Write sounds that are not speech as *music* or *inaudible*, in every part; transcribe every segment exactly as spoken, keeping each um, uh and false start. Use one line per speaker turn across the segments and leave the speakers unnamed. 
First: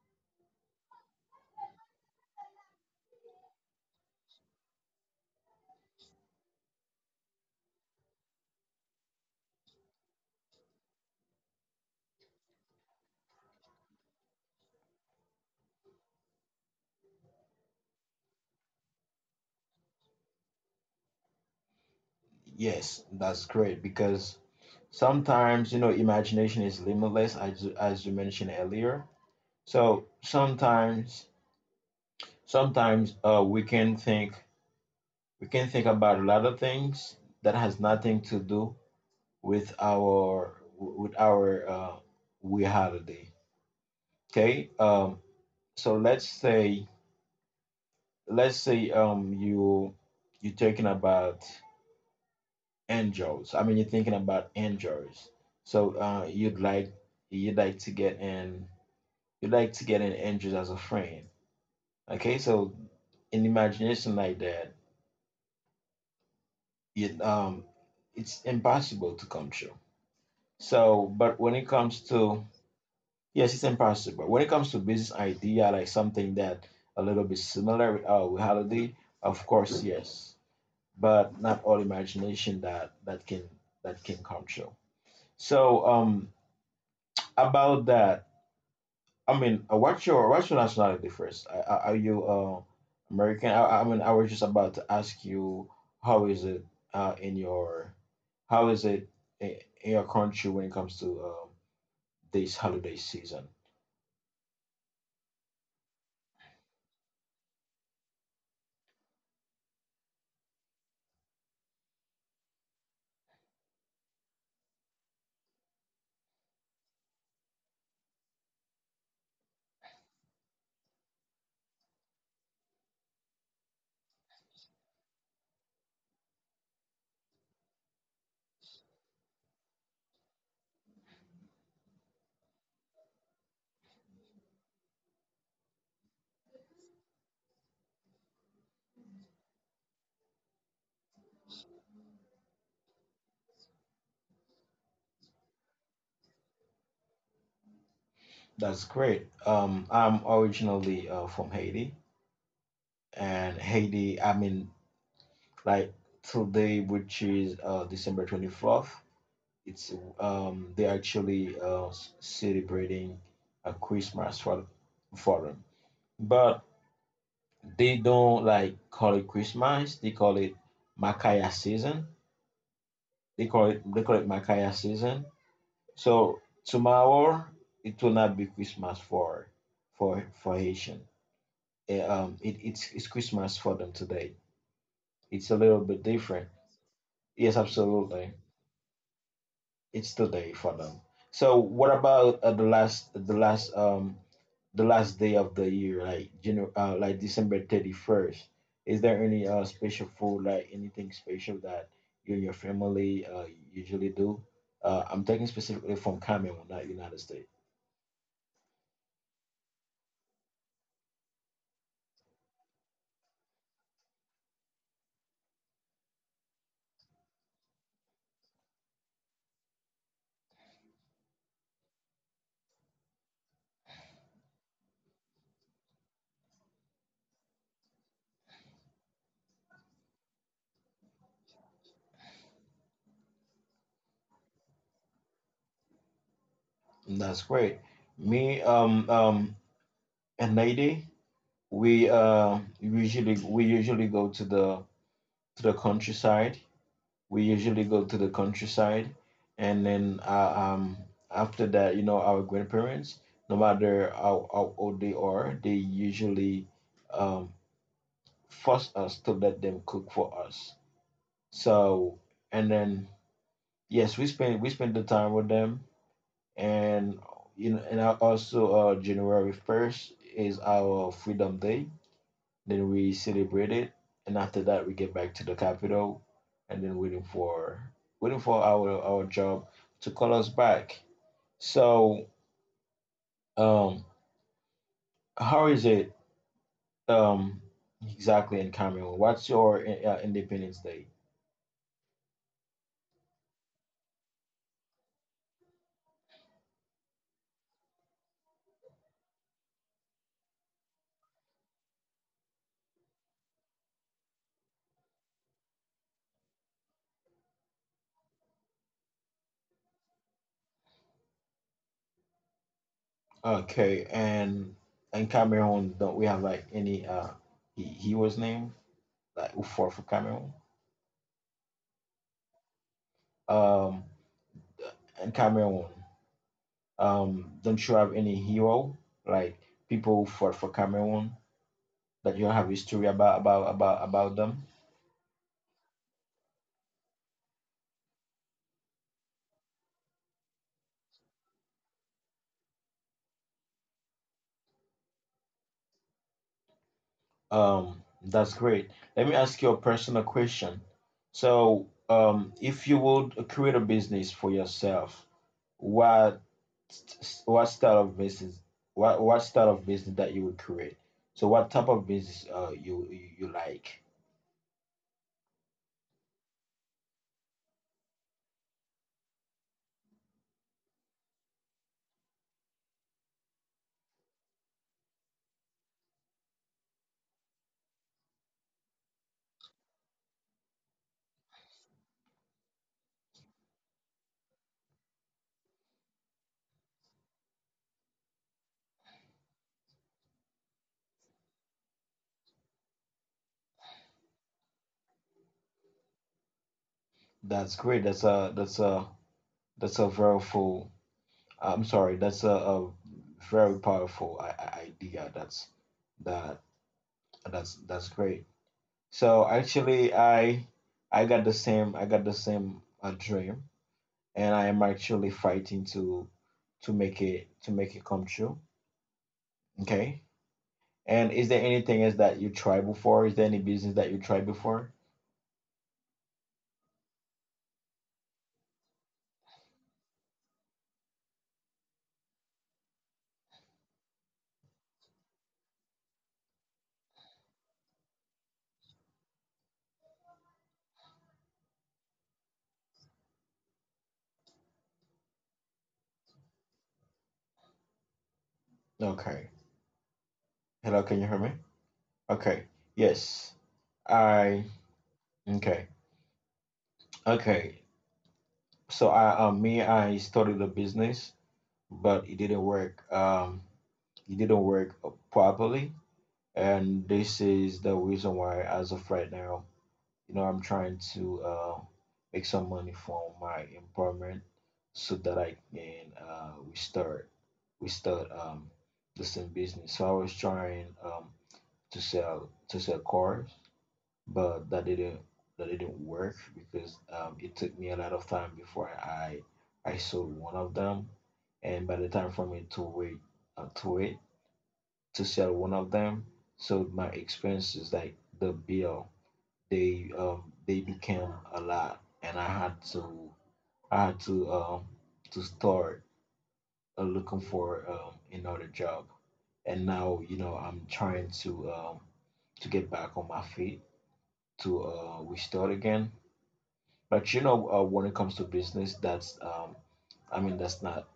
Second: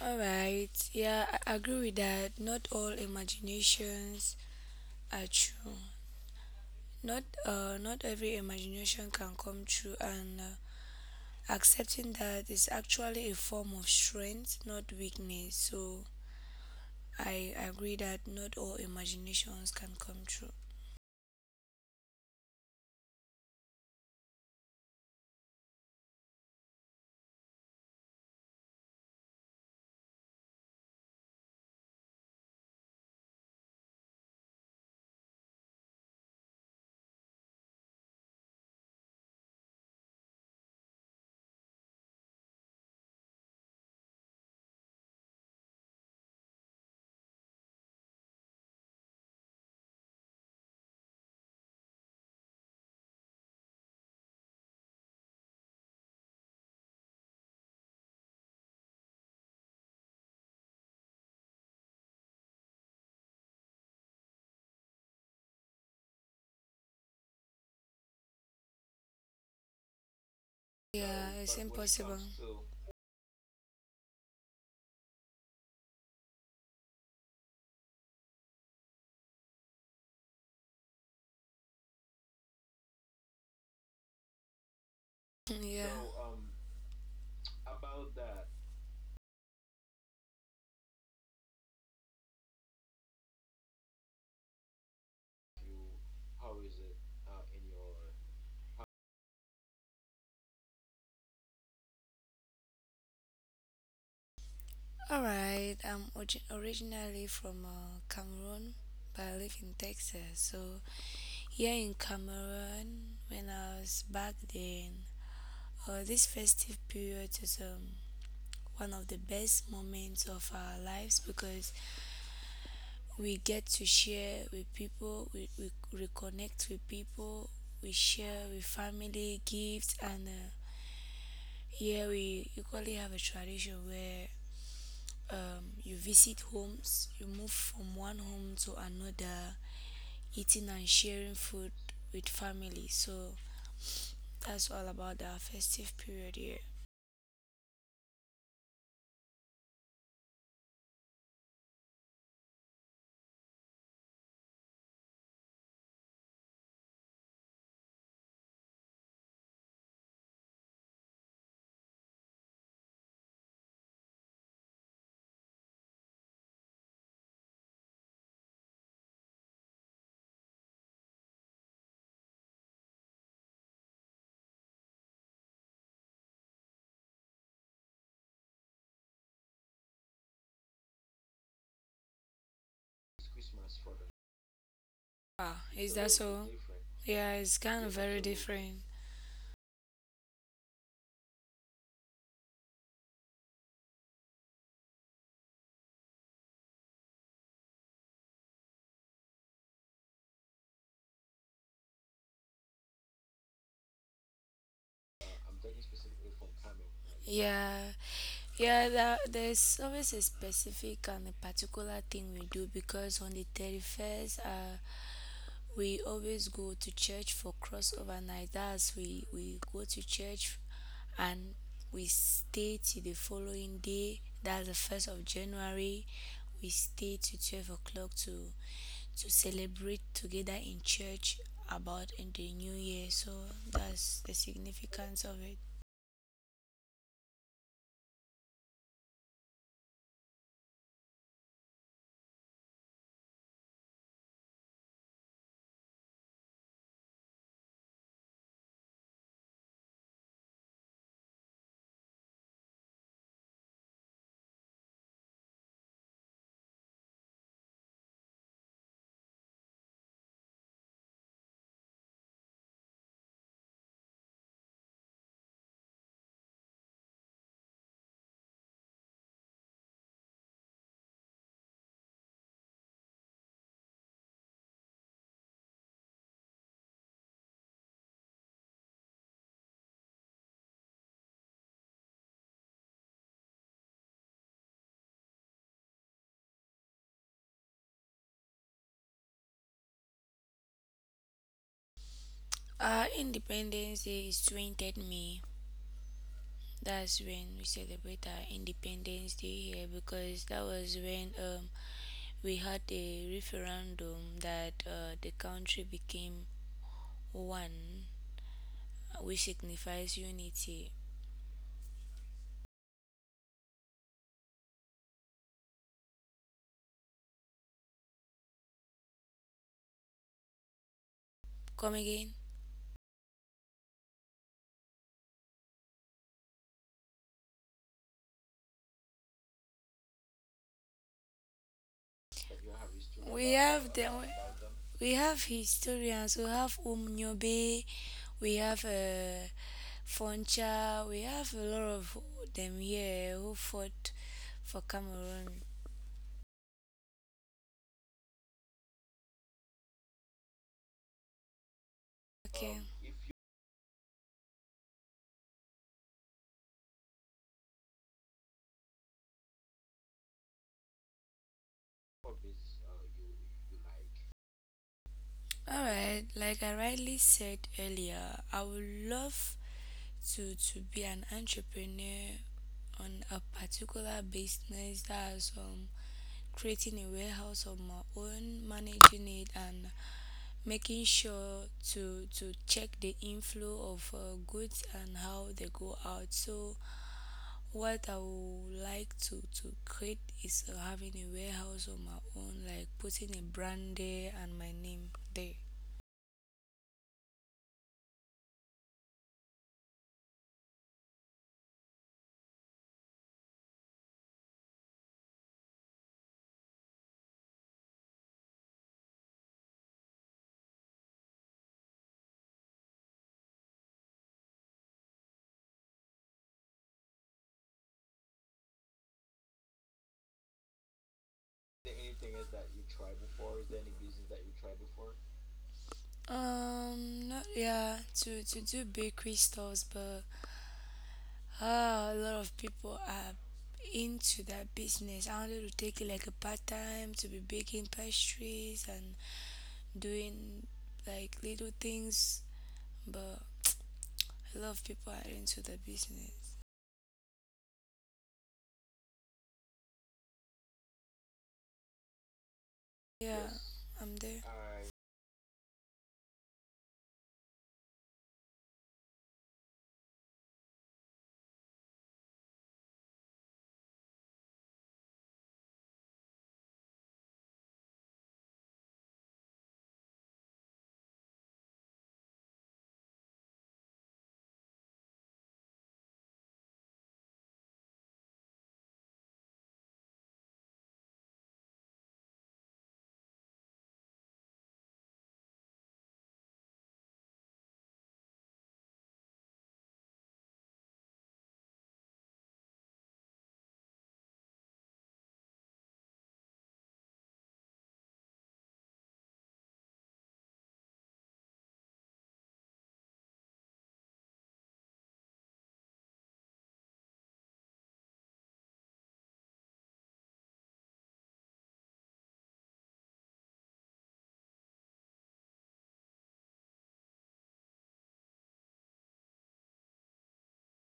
All right, yeah, I agree with that. Not all imaginations are true. Not uh, not every imagination can come true, and uh, accepting that is actually a form of strength, not weakness. So I agree that not all imaginations can come true.
Yes, that's great because sometimes, you know, imagination is limitless, as as you mentioned earlier. So sometimes, sometimes uh, we can think we can think about a lot of things that has nothing to do with our with our uh, reality. Okay. Um. So let's say let's say um you you're talking about angels. I mean, you're thinking about angels. So uh, you'd like you'd like to get an you'd like to get an angel as a friend. Okay, so in imagination like that, it um it's impossible to come true. So, but when
Yeah,
it
it's
comes to
impossible.
yes, it's impossible. When it comes to business idea, like something that a little bit similar uh, with holiday, of course, yes, but not all imagination that that can that can come true.
*laughs*
So
Yeah.
um about that, I mean, uh, what's your what's your nationality first? Are, are are you uh, American? I, I mean, I was just about to ask you how is it uh, in your how is it i- in your country when it comes to uh, this holiday season?
All right, I'm orgi- originally from uh, Cameroon, but I live in Texas. So, here in Cameroon, when I was back then, uh, this festive period is um, one of the best moments of our lives because we get to share with people, we, we reconnect with people, we share with family, gifts, and uh, here we equally have a tradition where um, you visit homes, you move from one home to another, eating and sharing food with family. So that's all about the festive period here.
That's great. Um, I'm originally uh, from Haiti, and Haiti, I mean, like today, which is uh, December twenty-fourth. It's um, they actually uh, s- celebrating a Christmas for for them. But they don't like call it Christmas. They call it Makaya season. They call it they call it Makaya season. So tomorrow it will not be Christmas for for for Haitian. Eh, Um, it, it's it's Christmas for them today. It's a
Ah,
little
is
bit
that
different.
so? Yeah, it's
Yes,
kind of very
absolutely.
different.
It's the day for them. So what about uh, the last the last um the last day of the year, like January, uh, like December thirty first? Is there any uh special food, like anything special that you and your family uh usually do? Uh, I'm talking specifically from Cameroon, not United States.
Yeah, yeah. There, there's always a specific and a particular thing we do because on the thirty first, uh, we always go to church for crossover night. That's we we go to church and we stay till the following day. That's the first of January. We stay till twelve o'clock to to celebrate together in church about in the new year. So that's the significance of it.
That's great. Me, um, um, and lady, we uh usually we usually go to the to the countryside. We usually go to the countryside and then uh, um after that, you know, our grandparents, no matter how, how old they are, they usually um force us to let them cook for us. So and then yes, we spend we spend the time with them. And you know, and I also, uh January first is our Freedom Day, then we celebrate it, and after that we get back to the capital, and then waiting for waiting for our our job to call us back. So, um, how is it um exactly in Cameroon? What's your uh, Independence Day?
Our Independence Day is twentieth of May. That's when we celebrate our Independence Day here because that was when um, we had a referendum that uh, the country became one, uh, which signifies unity.
Okay, and in Cameroon, don't we have like any uh he, he was named like for for Cameroon?
Come again?
Um, in Cameroon, um, don't you have any hero like people who fought for Cameroon? That you don't have history about about
We
about
have the
about them.
we have historians. We have Umnyobe. We have uh, Foncha. We have a lot of them here who fought for Cameroon.
Um, that's great. Let me ask you a personal question. So, um,
Okay.
if
Um,
you
if
would create a business for yourself, what what style of business what what style of business that you would create? So, what type of business uh you you, you like?
All right, like I rightly said earlier, I would love to to be an entrepreneur on a particular business that is um creating a warehouse of my own, managing it and making sure to to check the inflow of uh, goods and how they go out. So what I would like to to create is uh, having a warehouse of my own, like putting a brand there and my name there.
That's great. That's a that's a that's a very full. I'm sorry. That's a, a very powerful i- i- idea. That's that that's that's great. So actually, I I got the same I got the same uh, dream, and I am actually fighting to to make it to make it come true. Okay. And is there anything else that you tried before? Is there any business that you tried before?
Um, not yeah, to to do bakery stores, but ah, a lot of people are into that business. I wanted to take it like a part time to be baking pastries and doing like little things, but a lot of people are into the business.
Okay. Hello, can you hear me? Okay. Yes.
Yeah, I'm there.
I okay. Okay. So I uh, me I started a business, but it didn't work. Um, it didn't work properly, and this is the reason why, as of right now, you know, I'm trying to uh, make some money from my employment so that I can uh, we start we start um the same business. So I was trying um to sell to sell cars, but that didn't that didn't work because um, it took me a lot of time before i i sold one of them. And by the time for me to wait uh, to wait to sell one of them, so my expenses like the bill, they um they became a lot, and I had to I had to um to start uh, looking for um another job. And now, you know, I'm trying to um to get back on my feet to uh restart again. But you know, uh, when it comes to business, that's um I mean that's not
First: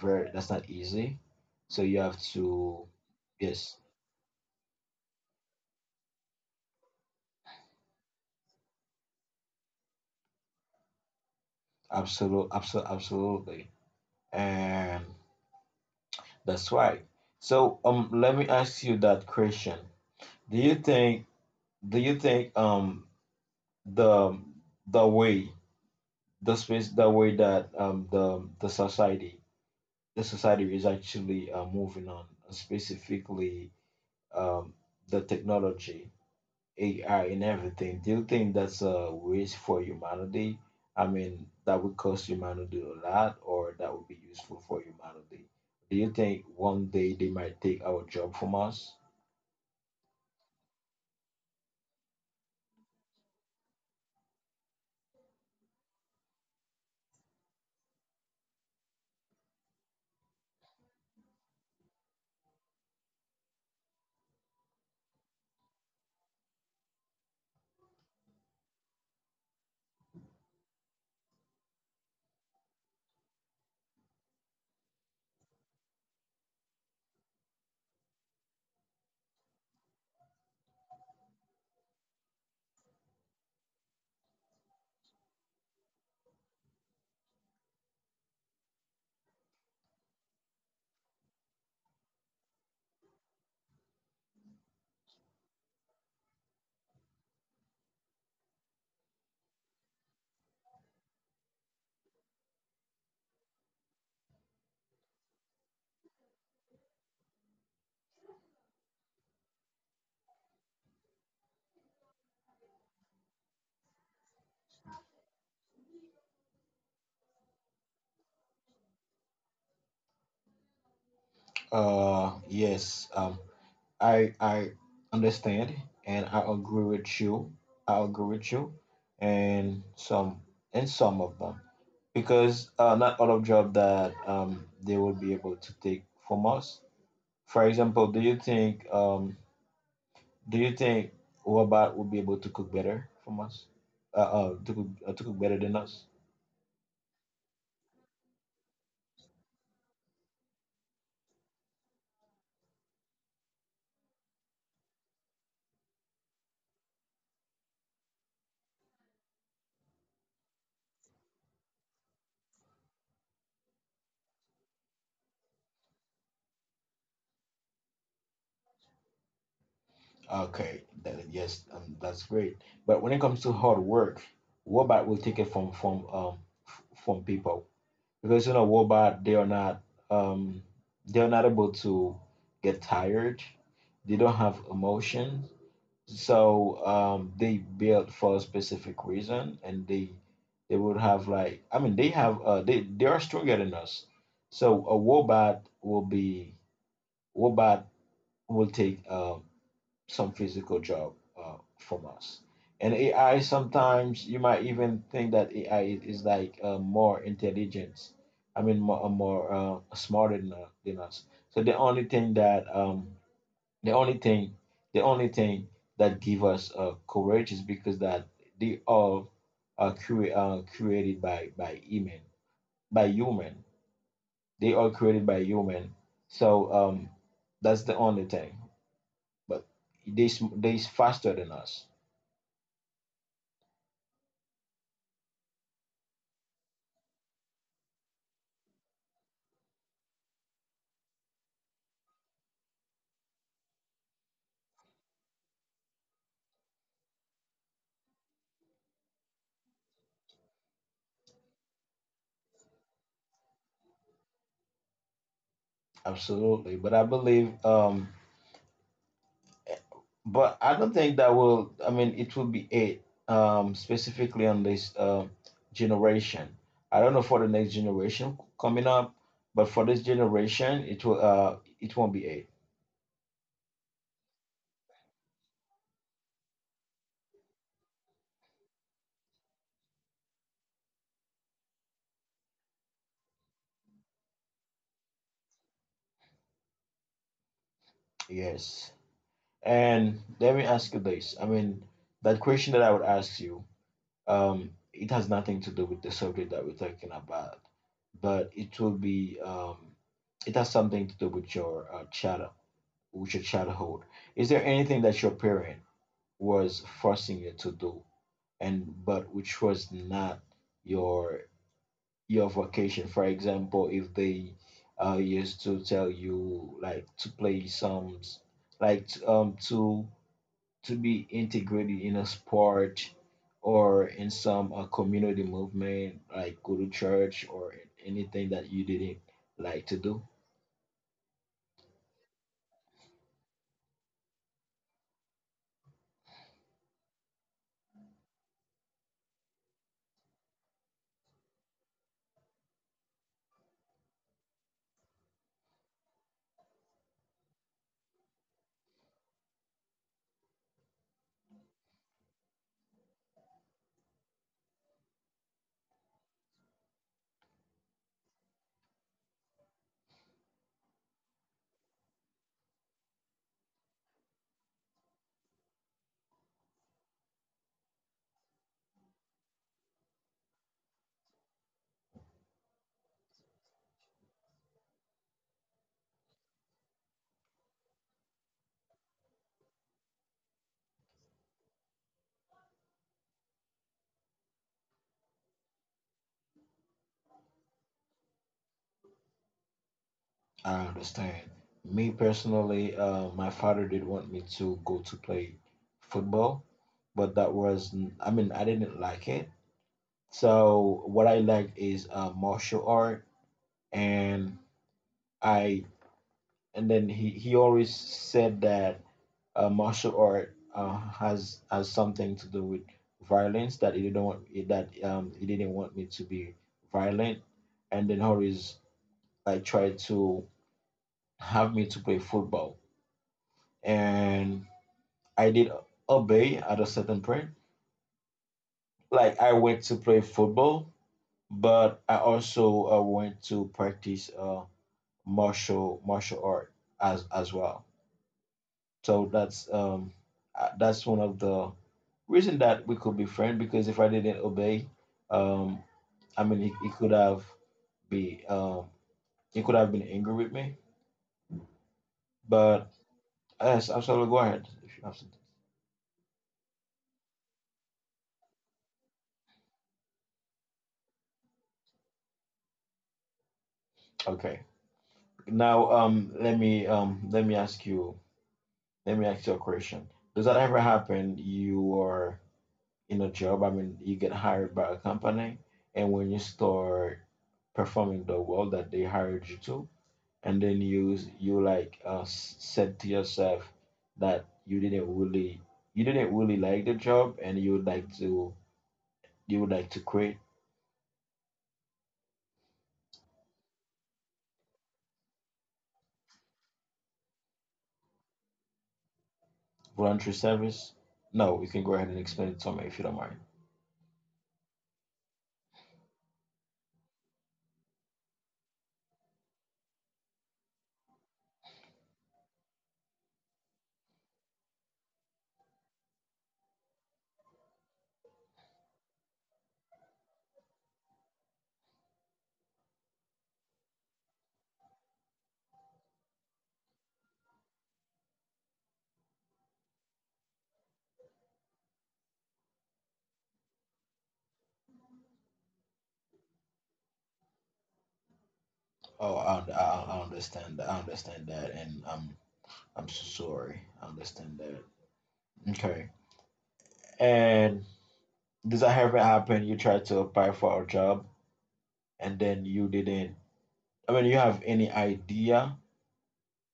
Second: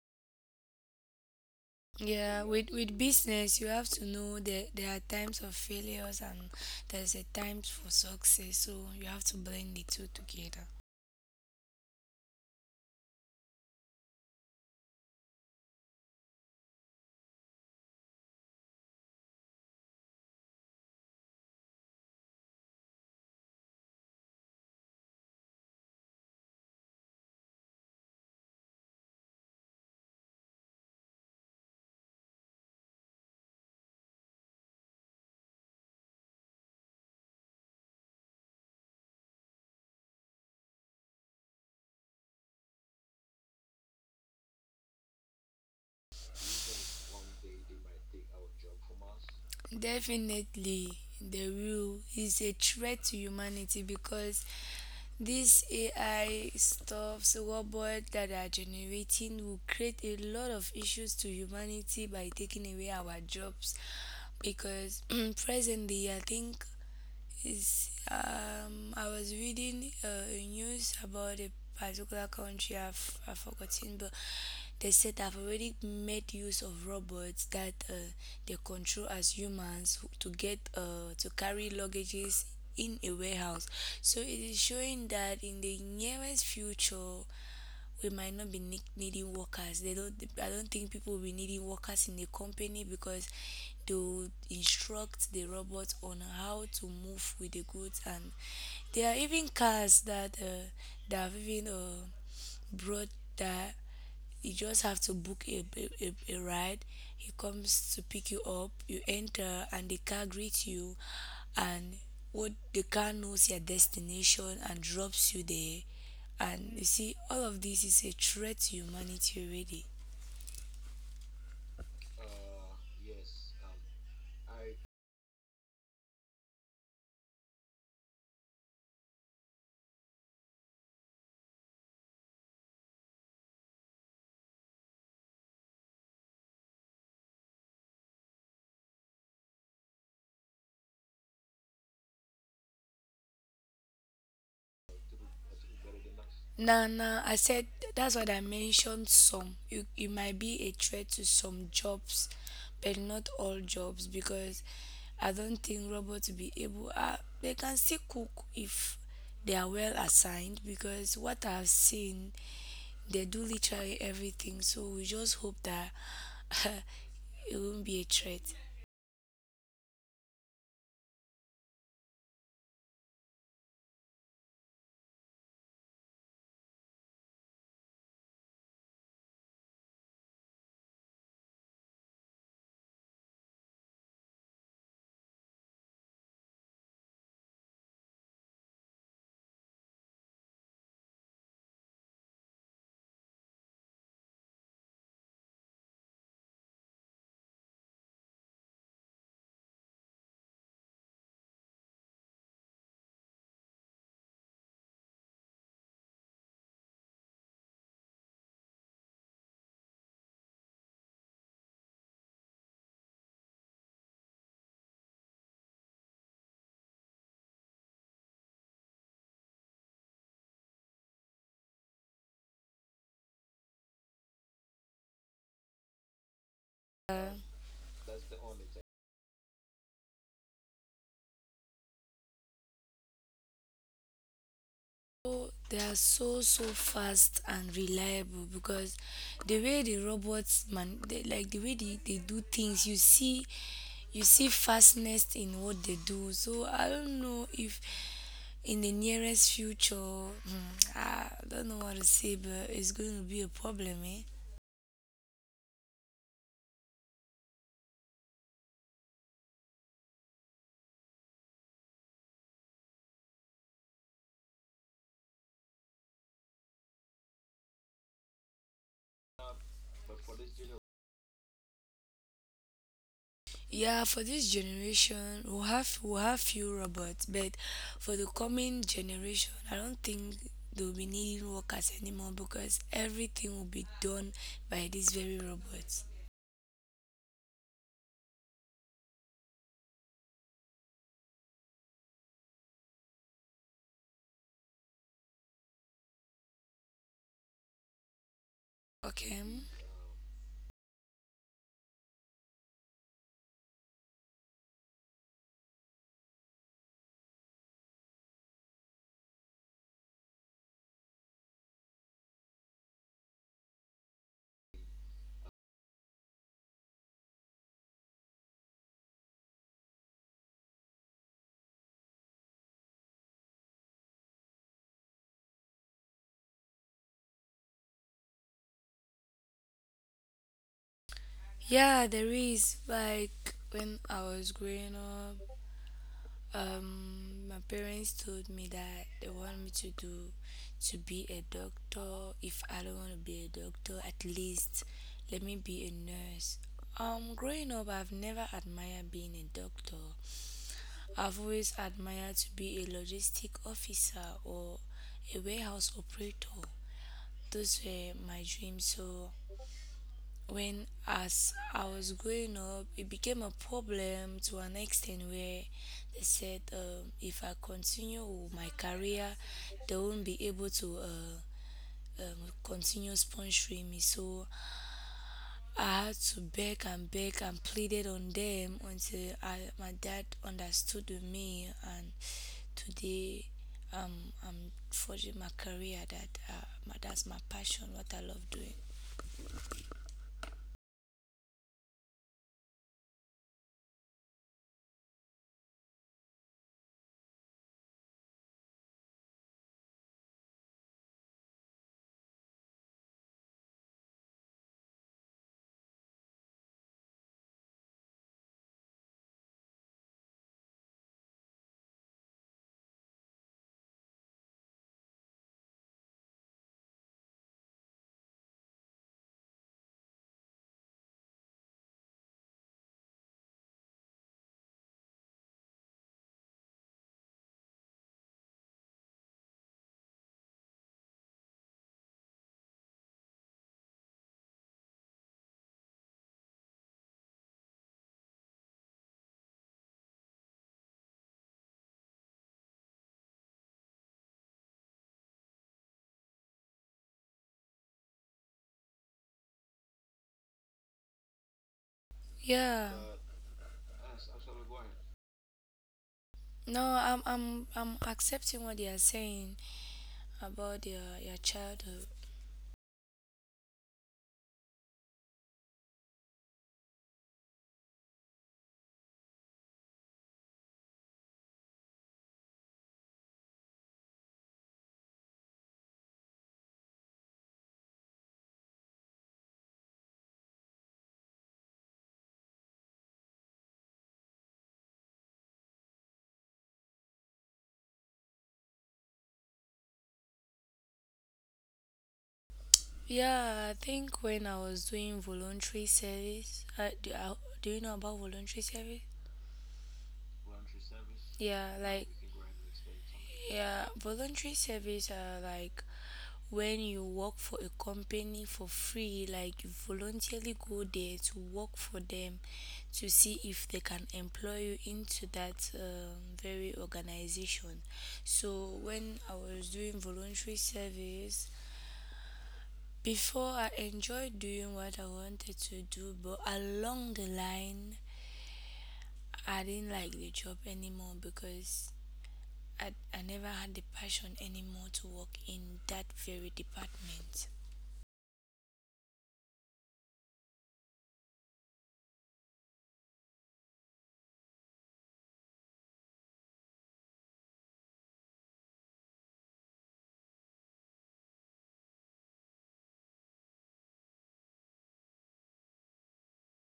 very, that's not easy. So you have
Yeah, with
to
with business, you
yes.
have to know that there are times of failures and there's a times for success. So you have to blend the two together.
Absolute absolutely absolutely. And that's right. So um, let me ask you that question. Do you think do you think um the the way the space the way that um the the society, the society is actually uh, moving on specifically, um the technology, A I and everything. Do you think that's a risk for humanity? I mean, that would cost humanity a lot, or that would be useful for humanity. Do you think one day they might take our job from us?
Definitely, the will is a threat to humanity because this A I stuffs robots that are generating will create a lot of issues to humanity by taking away our jobs. Because *clears throat* presently, I think is um, I was reading uh, a news about a particular country I've, I've forgotten, but they said they've already made use of robots that uh, they control as humans to get uh, to carry luggages in a warehouse. So it is showing that in the nearest future, we might not be ne- needing workers. They don't. I don't think people will be needing workers in the company because they will instruct the robot on how to move with the goods, and there are even cars that uh, that have even uh, brought that you just have to book a, a, a, a ride. He comes to pick you up, you enter and the car greets you, and what the car knows your destination and drops you there. And you see all of this is a threat to humanity already.
Uh, yes, um, I I understand and I agree with you. I agree with you, and some, and some of them because uh, not all of job that um they will be able to take from us. For example, do you think um do you think robot will be able to cook better from us? Uh, uh to cook uh, to cook better than us?
Nah, nah. I said that's what I mentioned. Some you, you might be a threat to some jobs, but not all jobs because I don't think robots will be able. Uh, they can still cook if they are well assigned because what I've seen, they do literally everything. So we just hope that *laughs* it won't be a threat.
Okay, that, yes, um, that's great. But when it comes to hard work, Wobot will take it from from um f- from people because, you know, Wobot, they are not um they are not able to get tired. They don't have emotion, so um, they built for a specific reason, and they they would have like, I mean, they have uh they they are stronger than us. So a Wobot will be Wobot will take um some physical job uh, from us. And A I sometimes you might even think that AI i- is is like uh, more intelligent. I mean, more, uh, more uh, smarter than, uh, than us. So the only thing that um, the only thing the only thing that give us uh, courage is because that they all are cre- uh, created by by human by human. They are created by human. So um,
Uh,
that's the only thing. But they s- they s- faster than us.
So they are so so fast and reliable because the way the robots man they, like the way they, they do things, you see you see fastness in what they do. So I don't know if in the nearest future, hmm, I don't know what to say, but it's going to be a problem, eh.
Absolutely. But I believe, um, but I don't think that will, I mean, it will be it um, specifically on this uh, generation. I don't know for the next generation coming up, but for this generation, it will, uh, it won't be it.
Yeah, for this generation, we'll have we'll have few robots, but for the coming generation, I don't think they'll be needing workers anymore because everything will be done by these very robots.
Yes. And let me ask you this. I mean, that question that I would ask you, um, it has nothing to do with the subject that we're talking about, but it will be,
Okay.
um, it has something to do with your uh, child, with your childhood. Is there anything that your parent was forcing you to do, and but which was not your your vocation? For example, if they uh, used to tell you like to play some s- like t- um to to be integrated in a sport or in some uh, community movement, like go to church or anything that you didn't like to do.
Yeah, there is. Like when I was growing up, Um, my parents told me that they want me to do to be a doctor. If I don't want to be a doctor, at least let me be a nurse. Um, growing up, I've never admired being a doctor. I've always admired to be a logistic officer or a warehouse operator. Those were my dreams. So when as I was growing up, it became a problem to an extent where they said um, if I continue with my career, they won't be able to uh, um, continue sponsoring me. So I had to beg and beg and pleaded on them until I, my dad understood with me, and today. Um, I'm forging my career that uh, my, that's my passion, what I love doing.
I understand. Me personally, uh, my father did want me to go to play football, but that was, n- I mean, I didn't like it. So what I like is uh, martial art. And I, and then he he always said that uh, martial art uh, has has something to do with violence, that he didn't want, that um, he didn't want me to be violent. And then always like tried to have me to play football. And I did obey at a certain point. Like I went to play football, but I also uh, went to practice uh, martial martial art as as well. So that's um uh, that's one of the reason that we could be friends because if I didn't obey, um I mean he, he could have be um he could have been angry with me. But
Yeah.
yes, absolutely, go ahead if you have to.
No, I'm I'm I'm accepting what you're saying about your your childhood.
Okay. Now um, let me um let me ask you Let me ask you a question. Does that ever happen? You are in a job, I mean, you get hired by a company, and when you start performing the role that they hired you to, and then you you like uh, s- said to yourself that you didn't really, you didn't really like the job, and you would like to, you would like to quit
Yeah, I think when I was doing voluntary service, uh, do, uh, do you know about voluntary service?
voluntary service. No,
Yeah,
you can go ahead
like
and explain it to me if you don't mind.
yeah, voluntary service are like when you work for a company for free, like you voluntarily go there to work for them to see if they can employ you into that um, very organization. So when I was doing voluntary service, before I enjoyed doing what I wanted to do, but along the line, I didn't like the job anymore because I, I never had the passion anymore to work in that very department.
Oh, I, I, I understand. I understand that, and I'm I'm so sorry. I understand that. Okay. And does that ever happen? You try to apply for a job and then you didn't. I mean, you have any idea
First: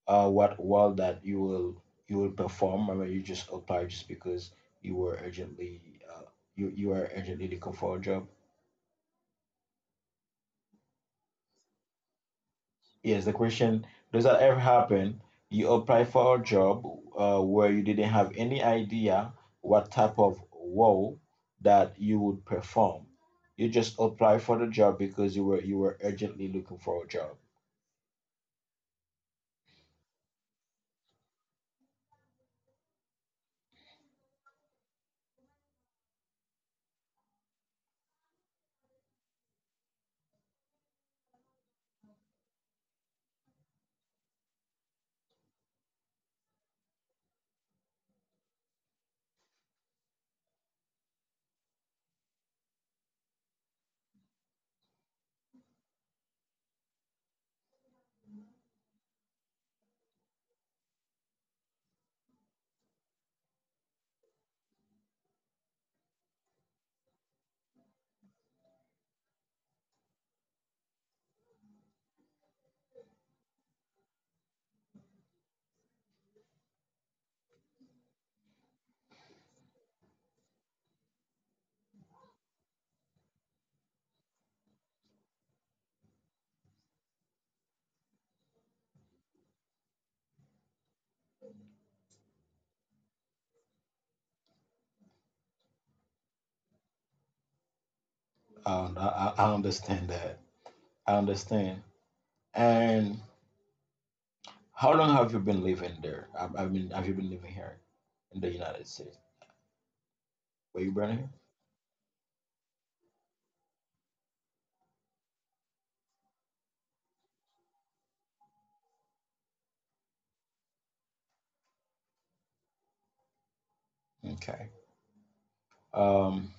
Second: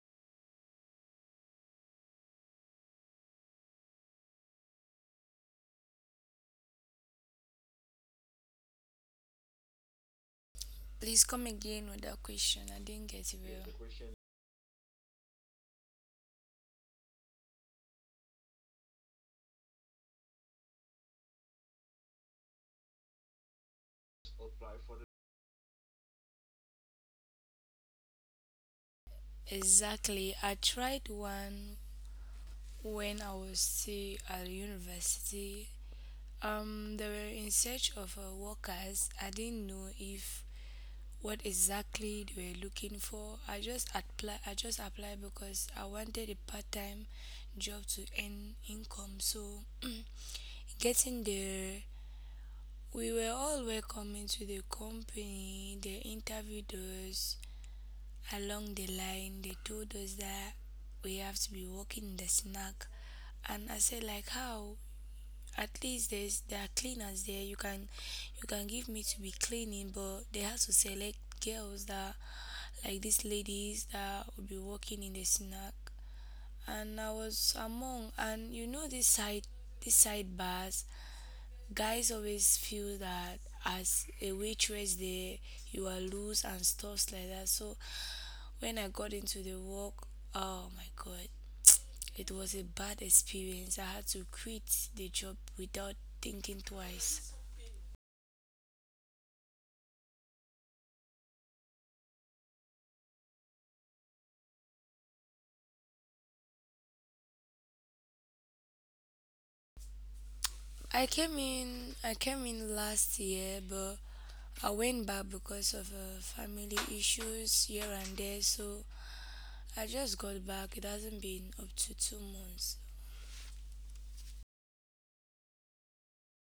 uh what role that you will you will perform? I mean, you just apply just because you were urgently uh you you are urgently looking for a job.
Please come again with that question. I didn't
Yes, the
get it
question,
well.
does that ever happen? You apply for a job uh, where you didn't have any idea what type of role that you would perform. You just apply for the job because you were you were urgently looking for a job.
Exactly. I tried one when I was still at university. Um, they were in search of uh, workers. I didn't know if what exactly they were looking for. I just apply. I just applied because I wanted a part-time job to earn income. So, *clears throat* getting the we were all welcome into the company. They interviewed us. Along the line, they told us that we have to be working in the snack. And I said, like, how? At least there's there are cleaners there. You can you can give me to be cleaning, but they have to select girls that like these ladies that will be working in the snack. And I was among, and you know this side, these side bars, guys always feel that as a waitress there you are loose and stuffs like that. So when I got into the work, oh my god, it was a bad experience. I had to quit the job without thinking twice.
Um, I, I I understand that. I understand. And how long have you been living there? I, I mean, have you been living here in the United States? Were you
I
born
came in I came in last year, but I went back because of uh, family issues here and there, so I just got back. It hasn't been up to two months.
here? Okay. Um,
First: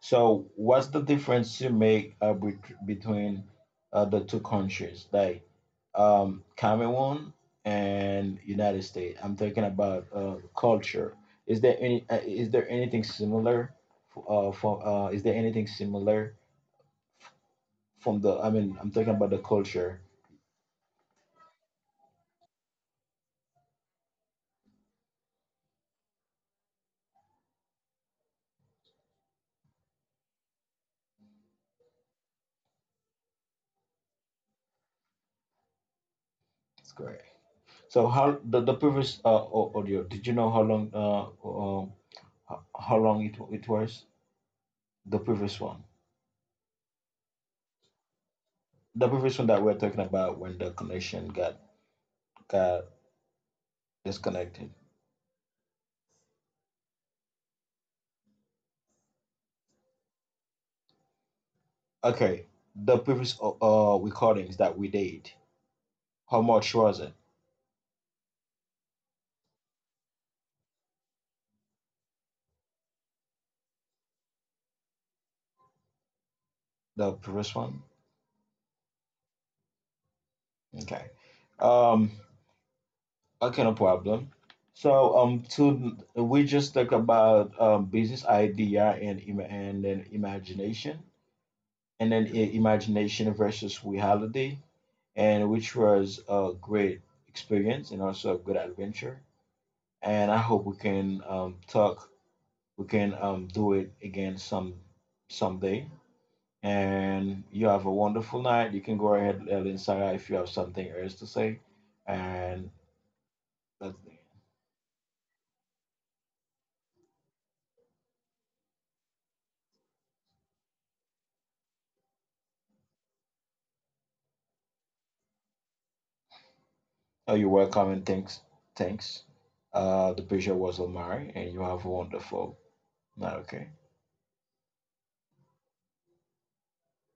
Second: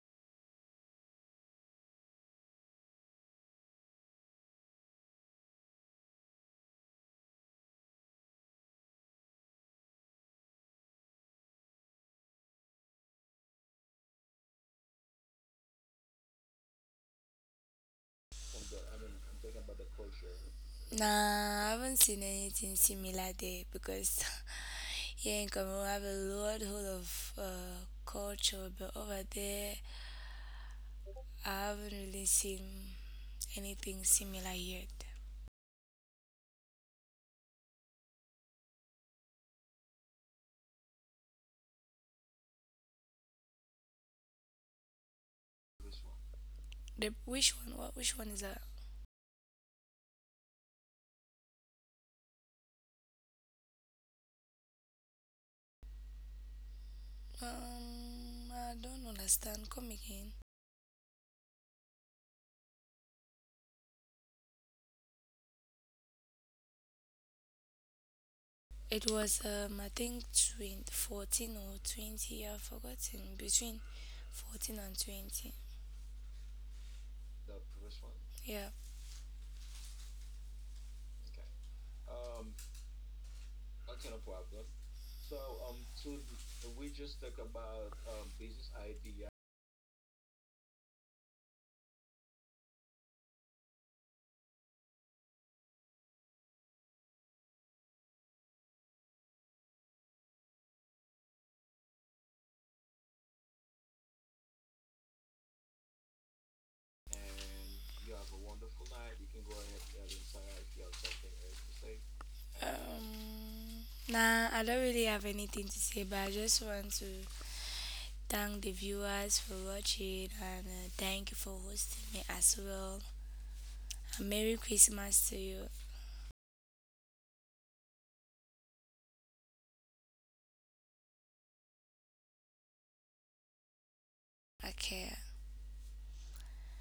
so, what's the difference you make uh, bet- between uh, the two countries, like um, Cameroon and United States? I'm talking about uh, culture. Is there any? Uh, is there anything similar? F- Uh, for uh, Is there anything similar from the? I mean, I'm talking about the culture.
Nah, I haven't seen anything similar there because *laughs* here in Cameroon I have a lot whole of uh, culture, but over there I haven't really seen anything similar yet.
That's correct. So, how the, the previous uh, au- audio, did you know how long uh, uh h- how long it it was? The previous one,
The which one? What which one is that?
the previous one that we're talking about when the connection got got disconnected.
Um, I don't understand. Come again.
Okay, the previous uh, uh, recordings that we did, how much was it?
It was um I think twenty, fourteen or twenty. I've forgotten between fourteen and twenty.
The previous one?
Yeah.
Okay. Um, okay, no problem. So um, to we just talk about um, business idea and im- and then imagination, and then i- imagination versus reality, and which was a great experience and also a good adventure. And I hope we can um, talk, we can um, do it again some someday, and you have a wonderful night. You can go ahead, Ellen Sarah, if you have something else to say. And
Um,
that's
nah, I don't really have anything to say, but I just want to thank the viewers for watching and uh, thank you for hosting me as well. A Merry Christmas to you.
oh, you're welcome and thanks. Thanks. Uh, the pleasure was all mine, and you have a wonderful night. Okay.
Okay.